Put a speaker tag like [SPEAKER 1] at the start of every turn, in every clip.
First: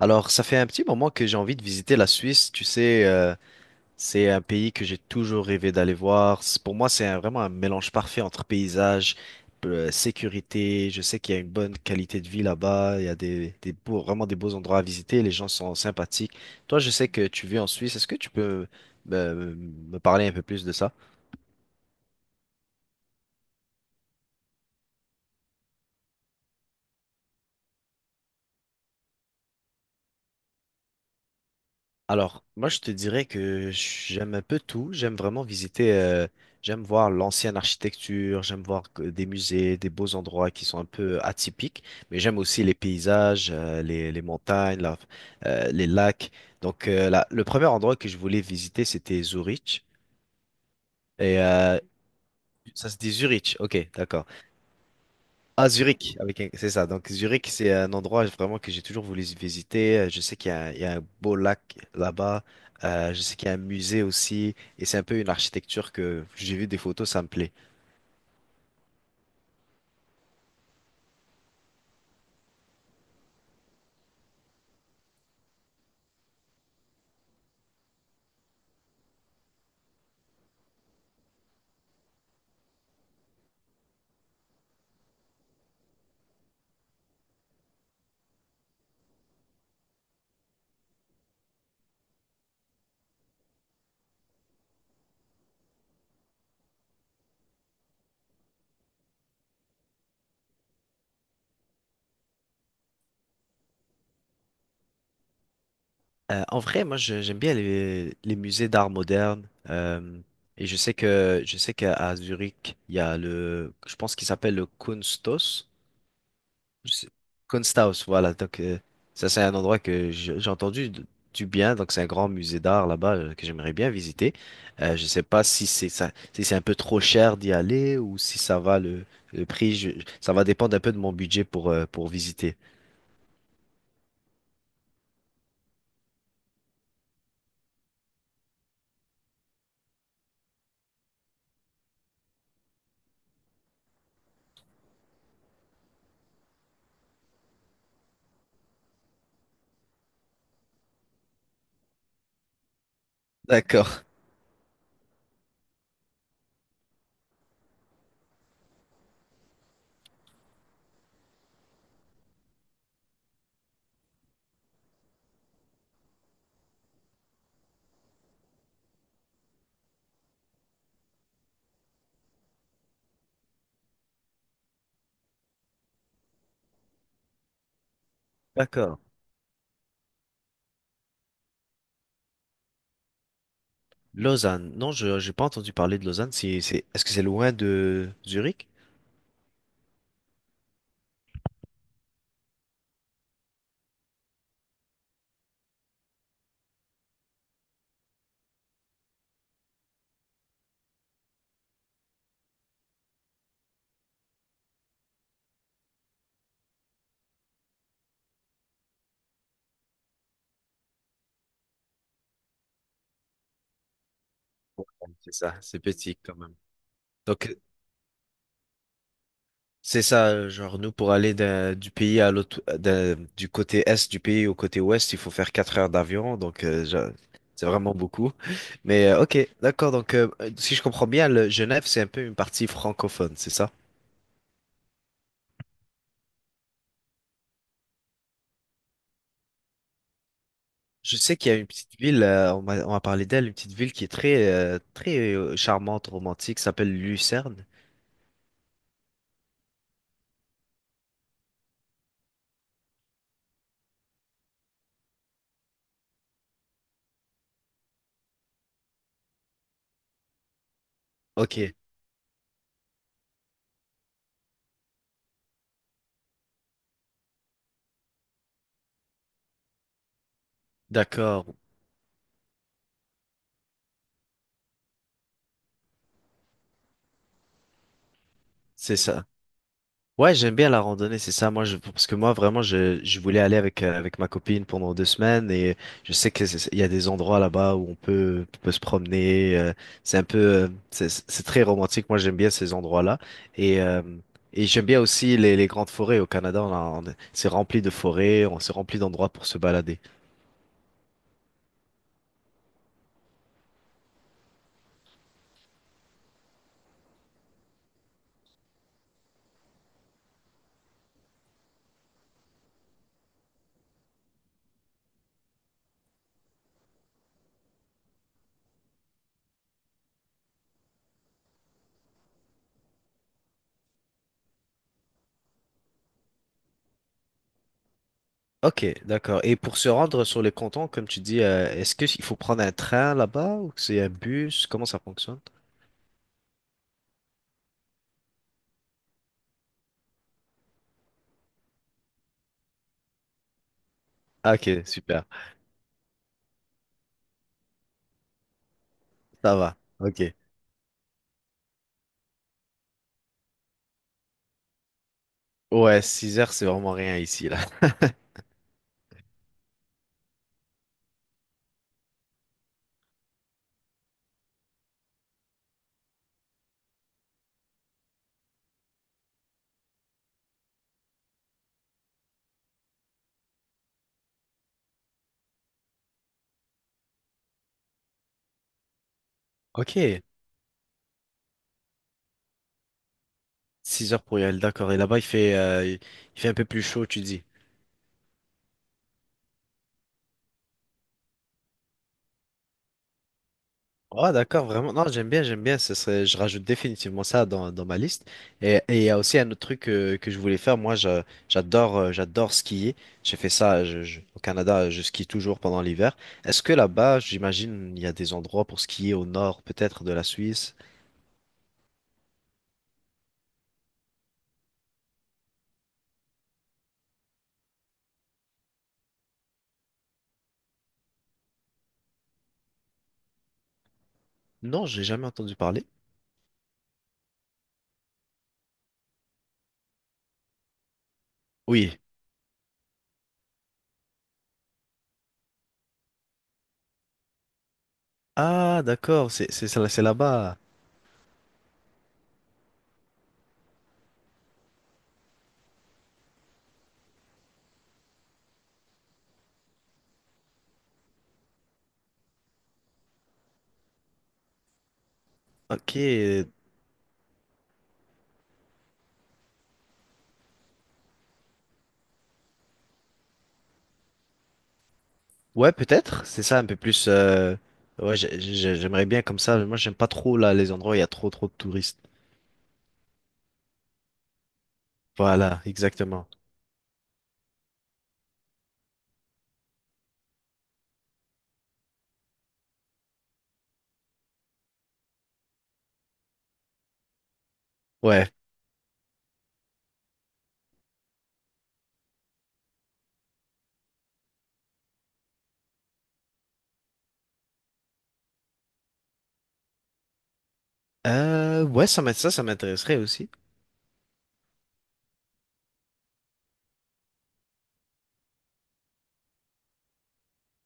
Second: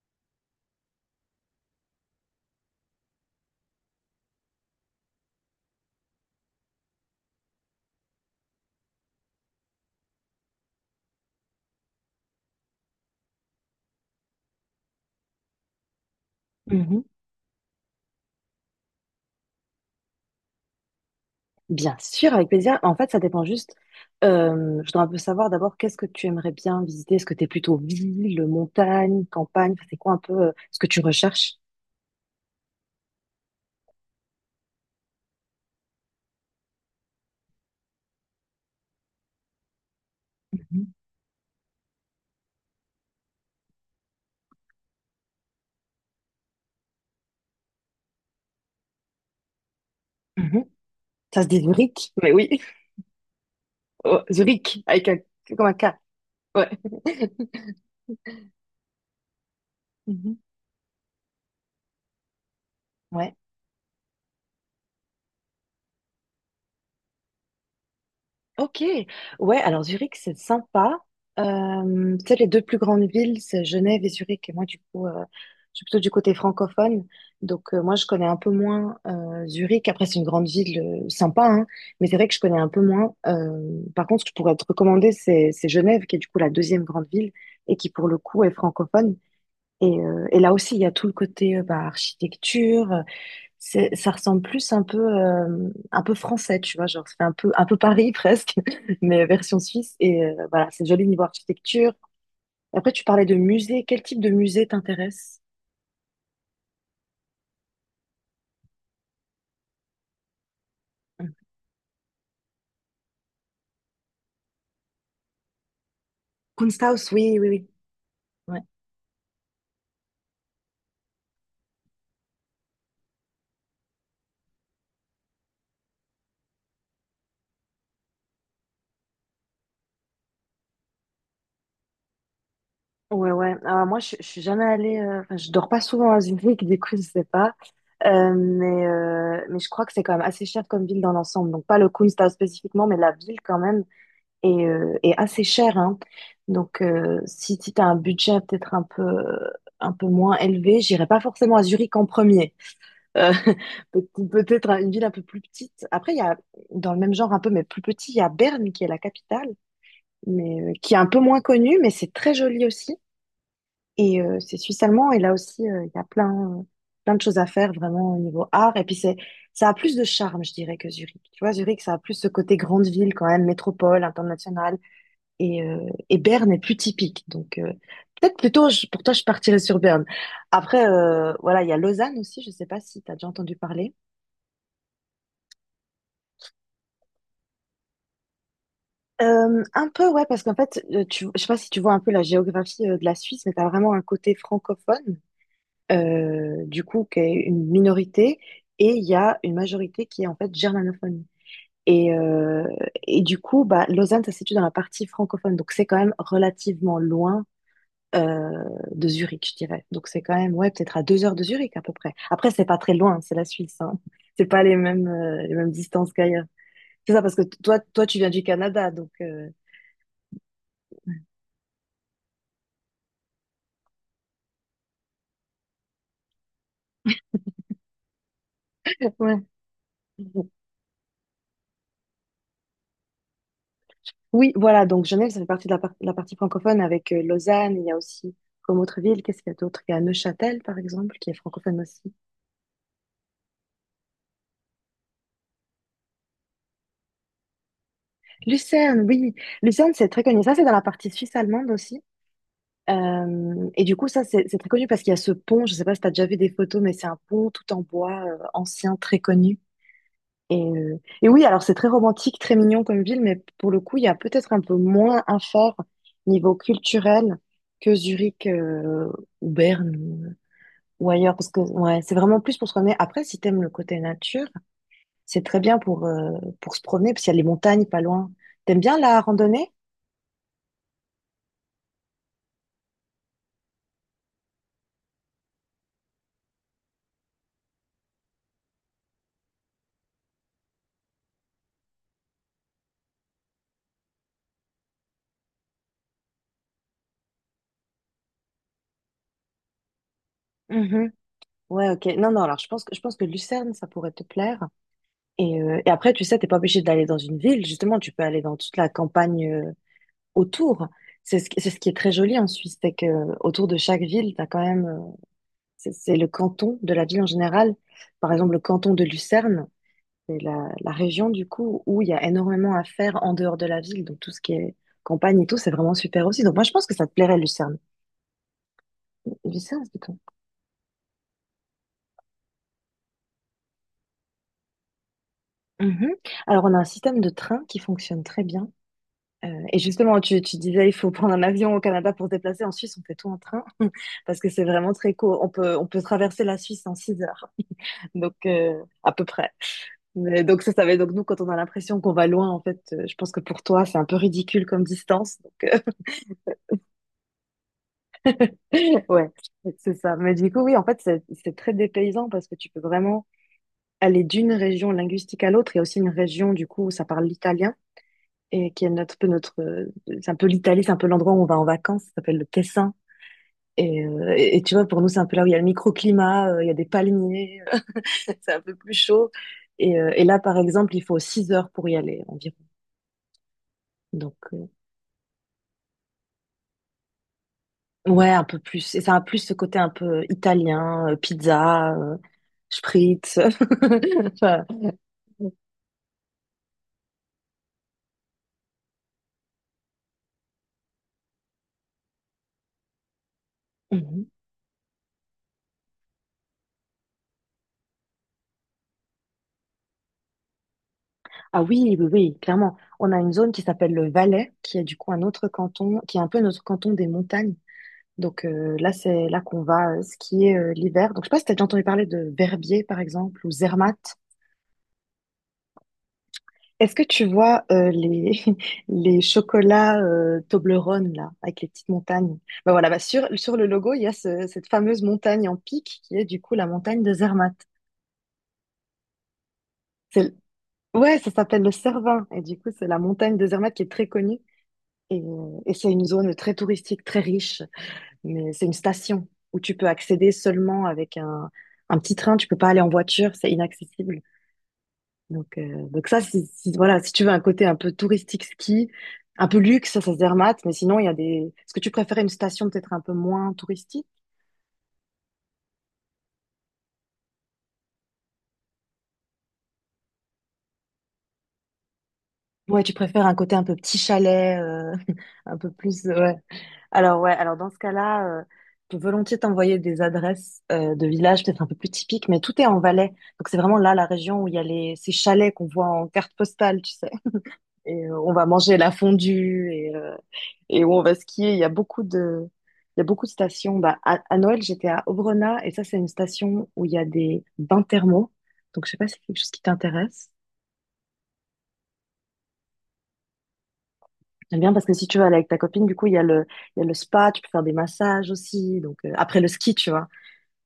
[SPEAKER 1] Alors, ça fait un petit moment que j'ai envie de visiter la Suisse. Tu sais, c'est un pays que j'ai toujours rêvé d'aller voir. Pour moi, vraiment un mélange parfait entre paysage, sécurité. Je sais qu'il y a une bonne qualité de vie là-bas. Il y a des beaux, vraiment des beaux endroits à visiter. Les gens sont sympathiques. Toi, je
[SPEAKER 2] Mhm.
[SPEAKER 1] sais que tu vis en Suisse. Est-ce que tu peux me parler un peu plus de ça?
[SPEAKER 2] Bien sûr, avec plaisir. En fait, ça dépend juste. Je dois un peu savoir d'abord qu'est-ce que tu aimerais bien visiter. Est-ce que tu es plutôt ville, montagne, campagne? Enfin, c'est quoi un peu ce que tu recherches?
[SPEAKER 1] Alors, moi, je te dirais que j'aime un peu tout. J'aime vraiment visiter, j'aime voir l'ancienne architecture, j'aime voir des musées, des beaux endroits qui sont un
[SPEAKER 2] Mhm.
[SPEAKER 1] peu atypiques, mais j'aime aussi les paysages, les montagnes, les lacs. Donc, le premier endroit que je voulais visiter, c'était Zurich.
[SPEAKER 2] Mhm.
[SPEAKER 1] Et
[SPEAKER 2] Ça se dit Zurich, mais oui,
[SPEAKER 1] ça se dit Zurich, ok,
[SPEAKER 2] Oh,
[SPEAKER 1] d'accord.
[SPEAKER 2] Zurich, avec un, comme
[SPEAKER 1] Ah,
[SPEAKER 2] un K.
[SPEAKER 1] Zurich,
[SPEAKER 2] Ouais.
[SPEAKER 1] c'est ça. Donc, Zurich, c'est un endroit vraiment que j'ai toujours voulu visiter. Je sais
[SPEAKER 2] Mhm.
[SPEAKER 1] qu'il y a il y a un beau lac là-bas. Je
[SPEAKER 2] Ouais.
[SPEAKER 1] sais qu'il y a un musée aussi. Et c'est un peu une architecture que j'ai vu des photos, ça me plaît.
[SPEAKER 2] Ok, ouais, alors Zurich, c'est sympa. Tu sais, les deux plus grandes villes, c'est Genève et Zurich. Et moi, du coup, je suis plutôt du côté francophone. Donc, moi, je connais un peu moins Zurich. Après, c'est une grande ville sympa, hein, mais c'est vrai que je connais un peu moins. Par contre, ce que je pourrais te recommander, c'est Genève, qui est du coup la deuxième grande ville et qui, pour le coup, est francophone. Et là aussi, il y a tout le côté bah, architecture, ça ressemble plus un peu français, tu vois, genre, ça fait un peu Paris presque, mais version suisse. Et voilà, c'est joli niveau architecture. Après, tu parlais de musée. Quel type de musée t'intéresse?
[SPEAKER 1] En vrai, moi, j'aime bien les musées d'art moderne. Et je sais qu'à à Zurich, il y a le, je pense qu'il s'appelle le Kunsthaus. Je
[SPEAKER 2] Kunsthaus, oui, oui, oui.
[SPEAKER 1] Kunsthaus, voilà.
[SPEAKER 2] Ouais,
[SPEAKER 1] Donc, ça, c'est un endroit que j'ai entendu du bien. Donc, c'est un grand musée d'art là-bas que j'aimerais bien visiter. Je sais pas si c'est ça, si c'est un peu trop cher d'y aller ou si ça va le prix. Ça va dépendre un peu de mon budget pour visiter.
[SPEAKER 2] ouais. Ouais. Alors, moi, je suis jamais allée. Enfin, je dors pas souvent à Zurich, du coup, je sais pas. Mais je crois que c'est quand même assez cher comme ville dans l'ensemble. Donc, pas le Kunsthaus spécifiquement, mais la ville quand même. Et assez cher, hein. Donc, si tu as un budget peut-être un peu moins élevé, j'irai pas forcément à Zurich en premier. Euh, peut-
[SPEAKER 1] D'accord,
[SPEAKER 2] peut-être à une ville un peu plus petite. Après, il y a, dans le même genre un peu, mais plus petit, il y a Berne qui est la capitale, mais qui est un peu moins connue, mais c'est très joli aussi. Et c'est suisse allemand, et là aussi, il y a plein, plein de choses à faire vraiment au niveau art. Et puis, c'est, ça a plus de charme, je dirais, que Zurich. Tu vois, Zurich, ça a plus ce côté grande ville quand même, métropole, internationale. Et, euh, et Berne est plus typique. Donc, peut-être plutôt,
[SPEAKER 1] d'accord.
[SPEAKER 2] pour toi, je partirais sur Berne. Après, voilà, il y a Lausanne aussi. Je sais pas si tu as déjà entendu parler.
[SPEAKER 1] Lausanne. Non, je j'ai pas entendu parler de Lausanne. Est-ce que c'est loin de Zurich?
[SPEAKER 2] Un peu, ouais, parce qu'en fait, je sais pas si tu vois un peu la géographie de la Suisse, mais tu as vraiment un côté francophone, du coup, qui est une minorité, et il y a une majorité qui est en fait germanophone. Et, euh, et du coup, bah, Lausanne, ça se situe dans la partie francophone, donc c'est quand même relativement loin euh, de Zurich, je dirais. Donc c'est quand même, ouais, peut-être à 2 heures de Zurich à peu près. Après, c'est pas très loin, hein, c'est la Suisse, hein. C'est pas les mêmes,
[SPEAKER 1] C'est
[SPEAKER 2] euh, les
[SPEAKER 1] ça,
[SPEAKER 2] mêmes
[SPEAKER 1] c'est
[SPEAKER 2] distances
[SPEAKER 1] petit quand
[SPEAKER 2] qu'ailleurs.
[SPEAKER 1] même.
[SPEAKER 2] C'est ça, parce que
[SPEAKER 1] Donc,
[SPEAKER 2] toi, tu viens du Canada, donc
[SPEAKER 1] c'est ça, genre nous pour aller du pays à l'autre, du côté est du pays au côté ouest, il faut faire 4 heures d'avion, donc c'est vraiment beaucoup. Mais
[SPEAKER 2] ouais.
[SPEAKER 1] ok, d'accord, donc si je comprends bien, le Genève c'est un peu une partie francophone, c'est ça?
[SPEAKER 2] Oui, voilà, donc Genève, ça fait partie de la partie francophone avec Lausanne, il y a aussi comme autre ville, qu'est-ce qu'il y a d'autre? Il y a Neuchâtel, par exemple,
[SPEAKER 1] Je
[SPEAKER 2] qui est
[SPEAKER 1] sais qu'il y a une
[SPEAKER 2] francophone
[SPEAKER 1] petite
[SPEAKER 2] aussi.
[SPEAKER 1] ville, on m'a parlé d'elle, une petite ville qui est très très charmante, romantique, s'appelle Lucerne.
[SPEAKER 2] Lucerne, oui, Lucerne, c'est très connu. Ça, c'est dans la partie suisse allemande aussi. Et du coup, ça, c'est très connu parce qu'il y a ce pont, je sais pas si tu as déjà vu des photos, mais c'est un pont tout en bois, ancien, très connu. Et oui,
[SPEAKER 1] Ok,
[SPEAKER 2] alors c'est très romantique, très mignon comme ville, mais pour le coup, il y a peut-être un peu moins à faire niveau culturel que Zurich, ou Berne, ou ailleurs, parce
[SPEAKER 1] d'accord,
[SPEAKER 2] que ouais, c'est vraiment plus pour se promener. Après, si t'aimes le côté nature, c'est très bien pour se promener, parce qu'il y a les montagnes pas loin. T'aimes
[SPEAKER 1] c'est
[SPEAKER 2] bien la
[SPEAKER 1] ça.
[SPEAKER 2] randonnée?
[SPEAKER 1] Ouais, j'aime bien la randonnée, c'est ça. Moi, parce que moi, vraiment, je voulais aller avec, avec ma copine pendant 2 semaines et je sais que il y a des endroits là-bas où on on peut se promener. C'est un peu, c'est très romantique. Moi, j'aime bien ces endroits-là et, euh, et j'aime bien aussi les grandes forêts au Canada. On a- on C'est rempli de forêts, on s'est rempli d'endroits pour se balader.
[SPEAKER 2] Ouais, ok. Non, non, alors je pense que Lucerne, ça pourrait te plaire. Et après, tu sais, t'es pas obligé d'aller dans une ville, justement, tu peux aller dans toute la campagne autour. C'est ce qui est très joli en Suisse, c'est que autour de chaque ville, t'as quand même, c'est le canton de la ville en général. Par exemple, le canton de Lucerne, c'est la région, du coup, où il y a énormément à faire en dehors de la ville. Donc, tout ce qui est campagne et tout, c'est vraiment super aussi. Donc, moi, je pense que ça te plairait, Lucerne.
[SPEAKER 1] Ok, d'accord. Et pour
[SPEAKER 2] Lucerne,
[SPEAKER 1] se
[SPEAKER 2] c'est tout.
[SPEAKER 1] rendre sur les cantons, comme tu dis, est-ce que il faut prendre un train là-bas ou que c'est un bus? Comment ça fonctionne?
[SPEAKER 2] Mhm. Alors, on a un système de train qui fonctionne très bien. Et justement, tu disais: «Il faut prendre un avion au Canada pour se déplacer». En Suisse, on fait tout en train parce que
[SPEAKER 1] Ah,
[SPEAKER 2] c'est
[SPEAKER 1] ok,
[SPEAKER 2] vraiment très
[SPEAKER 1] super.
[SPEAKER 2] court. On peut traverser la Suisse en 6 heures donc à peu près.
[SPEAKER 1] Ça va. Ok.
[SPEAKER 2] Mais donc ça va donc nous, quand on a l'impression qu'on va loin, en fait, je pense que pour toi, c'est un peu ridicule comme distance donc
[SPEAKER 1] Ouais, 6 heures, c'est vraiment rien ici, là.
[SPEAKER 2] ouais, c'est ça. Mais du coup, oui, en fait, c'est très dépaysant parce que tu peux vraiment aller d'une région linguistique à l'autre. Il y a aussi une région, du coup, où ça parle l'italien et qui est notre peu notre, c'est un peu l'Italie, c'est un peu l'endroit où on va en vacances, ça s'appelle le Tessin. Et tu vois, pour nous, c'est un peu là où il y a le microclimat, il y a des palmiers, c'est un peu plus chaud. Et, euh,
[SPEAKER 1] Ok,
[SPEAKER 2] et là, par exemple, il faut 6 heures pour y aller environ.
[SPEAKER 1] 6 heures
[SPEAKER 2] Donc,
[SPEAKER 1] pour y aller, d'accord. Et là-bas, il fait un peu plus chaud, tu dis.
[SPEAKER 2] ouais, un peu plus. Et ça a plus ce côté un peu italien, pizza, spritz.
[SPEAKER 1] Ouais, d'accord,
[SPEAKER 2] Enfin,
[SPEAKER 1] vraiment. Non, j'aime bien, j'aime bien. Ce serait, je rajoute définitivement ça dans ma liste. Et il y a aussi un autre truc je voulais faire. Moi, j'adore, j'adore skier. J'ai fait ça
[SPEAKER 2] Mhm.
[SPEAKER 1] au Canada. Je skie toujours pendant l'hiver. Est-ce que là-bas, j'imagine, il y a des endroits pour skier au nord, peut-être de la Suisse?
[SPEAKER 2] Ah oui, oui, oui, clairement. On a une zone qui s'appelle le Valais, qui est du coup un autre canton, qui est un peu notre canton des montagnes. Donc là, c'est là qu'on va skier l'hiver. Donc je sais pas si tu as déjà entendu parler de Verbier, par exemple, ou Zermatt.
[SPEAKER 1] Non, j'ai jamais entendu parler.
[SPEAKER 2] Est-ce que tu vois les, les chocolats Toblerone, là, avec les petites
[SPEAKER 1] Oui.
[SPEAKER 2] montagnes? Ben voilà, bah sur le logo, il y a cette fameuse montagne en pic qui est du coup la montagne de Zermatt.
[SPEAKER 1] Ah, d'accord. C'est
[SPEAKER 2] C'est-
[SPEAKER 1] là-bas.
[SPEAKER 2] Ouais, ça s'appelle le Cervin, et du coup, c'est la montagne de Zermatt qui est très connue. Et c'est une zone très touristique, très riche, mais c'est une station où tu peux accéder seulement avec un petit train, tu peux pas aller en voiture, c'est inaccessible.
[SPEAKER 1] Ok.
[SPEAKER 2] Donc ça, voilà, si tu veux un côté un peu touristique ski, un peu luxe, ça se dermate. Mais sinon, il y a des. Est-ce que tu préférais une station peut-être un peu moins touristique?
[SPEAKER 1] Ouais, peut-être. C'est ça, un peu plus. Ouais, j'aimerais bien comme ça. Moi, j'aime pas trop là les endroits où il y a trop, trop de touristes.
[SPEAKER 2] Ouais, tu préfères un côté un peu petit chalet, un
[SPEAKER 1] Voilà,
[SPEAKER 2] peu plus.
[SPEAKER 1] exactement.
[SPEAKER 2] Ouais. Alors ouais, alors dans ce cas-là, je peux volontiers t'envoyer des adresses de villages peut-être un peu plus typiques, mais tout est en Valais. Donc c'est vraiment là la région où il y a les ces chalets qu'on voit en carte postale, tu sais. Et
[SPEAKER 1] Ouais.
[SPEAKER 2] on va manger la fondue et où on va skier. Il y a beaucoup de, il y a beaucoup de stations. Bah, à Noël, j'étais à Obrona et ça, c'est une station où il y a des bains thermaux. Donc, je sais pas si c'est quelque chose qui t'intéresse.
[SPEAKER 1] Ouais, ça, ça m'intéresserait aussi.
[SPEAKER 2] J'aime bien parce que si tu vas aller avec ta copine, du coup, il y a le spa, tu peux faire des massages aussi. Donc, après le ski, tu vois.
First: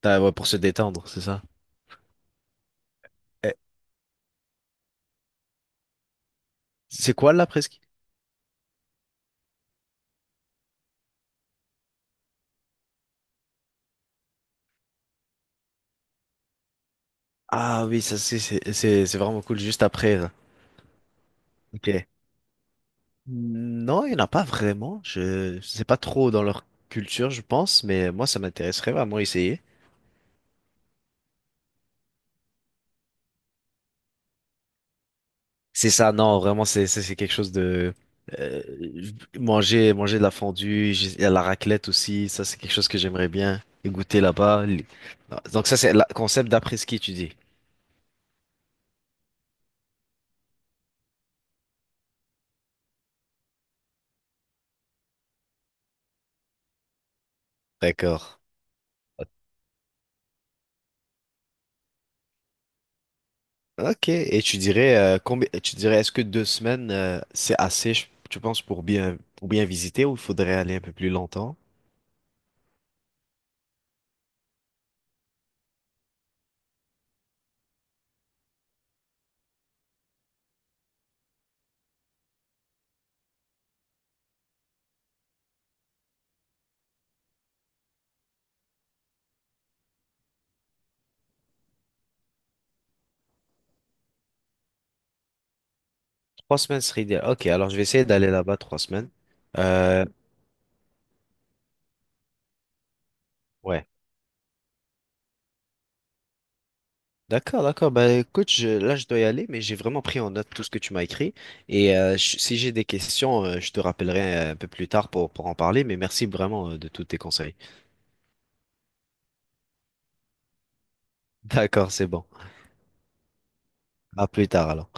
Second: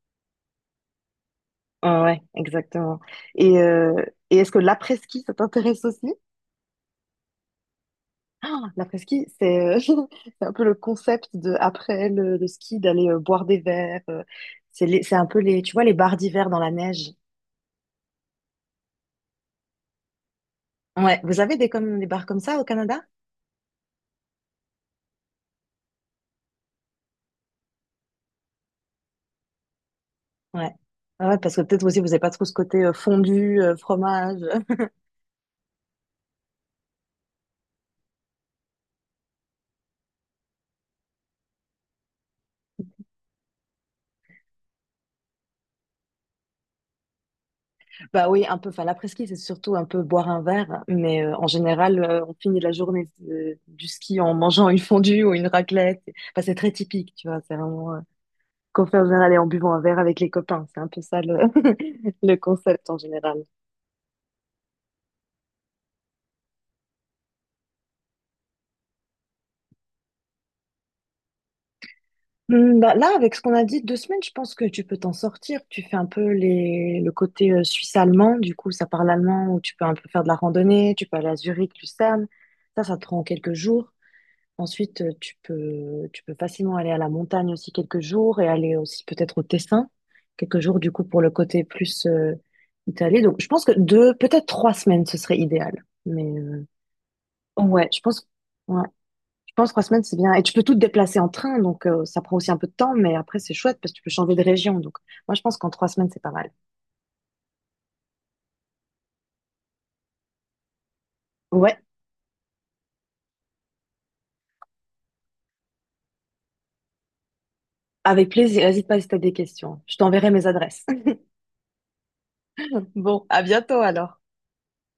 [SPEAKER 1] Ah, ouais, pour se détendre, c'est ça.
[SPEAKER 2] Ah ouais, exactement.
[SPEAKER 1] Eh,
[SPEAKER 2] Et, euh, et est-ce que l'après-ski, ça t'intéresse aussi?
[SPEAKER 1] c'est quoi la presqu'île?
[SPEAKER 2] Ah, l'après-ski, c'est c'est un peu le concept de après le ski d'aller boire des verres. C'est un peu les, tu vois, les bars d'hiver dans la neige.
[SPEAKER 1] Ah oui, ça c'est vraiment cool juste après. Là.
[SPEAKER 2] Ouais, vous avez des
[SPEAKER 1] Ok.
[SPEAKER 2] comme des bars comme ça au Canada?
[SPEAKER 1] Non, il n'y en a pas vraiment. Je sais pas trop dans leur culture, je pense, mais moi ça m'intéresserait vraiment essayer.
[SPEAKER 2] Ouais. Ah ouais, parce que peut-être aussi vous n'avez pas trop ce côté fondu, fromage.
[SPEAKER 1] C'est ça, non, vraiment c'est quelque chose de euh, manger de la fondue, il y a la raclette aussi, ça c'est quelque chose que j'aimerais bien goûter là-bas. Les- Donc ça c'est le concept d'après-ski, tu dis.
[SPEAKER 2] Bah oui, un peu. Enfin, l'après-ski, c'est surtout un peu boire un verre, mais en général, on finit la journée du ski en mangeant une fondue ou une raclette. Enfin, c'est très typique, tu vois. C'est vraiment.
[SPEAKER 1] D'accord.
[SPEAKER 2] Confessionnal et en buvant un verre avec les copains. C'est un peu ça le, le concept en général.
[SPEAKER 1] Ok. Et tu dirais combien tu dirais est-ce que 2 semaines c'est assez, tu penses, pour bien visiter ou il faudrait aller un peu plus longtemps?
[SPEAKER 2] Hmm, bah là, avec ce qu'on a dit, 2 semaines, je pense que tu peux t'en sortir. Tu fais un peu le côté suisse-allemand, du coup, ça parle allemand, où tu peux un peu faire de la randonnée, tu peux aller à Zurich, Lucerne. Ça te prend quelques jours. Ensuite, tu peux facilement aller à la montagne aussi quelques jours et aller aussi peut-être au Tessin, quelques jours, du coup, pour le côté plus Italie. Donc, je pense que deux, peut-être 3 semaines, ce serait idéal. Mais,
[SPEAKER 1] Trois
[SPEAKER 2] euh,
[SPEAKER 1] semaines serait idéal. Ok, alors je vais
[SPEAKER 2] Ouais, je
[SPEAKER 1] essayer
[SPEAKER 2] pense,
[SPEAKER 1] d'aller là-bas trois
[SPEAKER 2] ouais,
[SPEAKER 1] semaines.
[SPEAKER 2] je pense 3 semaines,
[SPEAKER 1] Euh,
[SPEAKER 2] c'est bien. Et tu peux tout te déplacer en train, donc ça prend aussi un peu de temps, mais après, c'est chouette
[SPEAKER 1] ouais.
[SPEAKER 2] parce que tu peux changer de région. Donc, moi, je pense qu'en 3 semaines, c'est pas mal.
[SPEAKER 1] D'accord, d'accord. Bah écoute, là je dois y aller, mais j'ai vraiment pris en note tout ce que tu m'as écrit.
[SPEAKER 2] Ouais,
[SPEAKER 1] Et si j'ai des questions, je te rappellerai un peu plus tard pour en parler, mais merci vraiment de tous tes conseils.
[SPEAKER 2] avec plaisir. N'hésite pas si t'as des questions. Je t'enverrai mes adresses.
[SPEAKER 1] D'accord, c'est bon.
[SPEAKER 2] Bon, à bientôt alors.
[SPEAKER 1] À plus tard alors.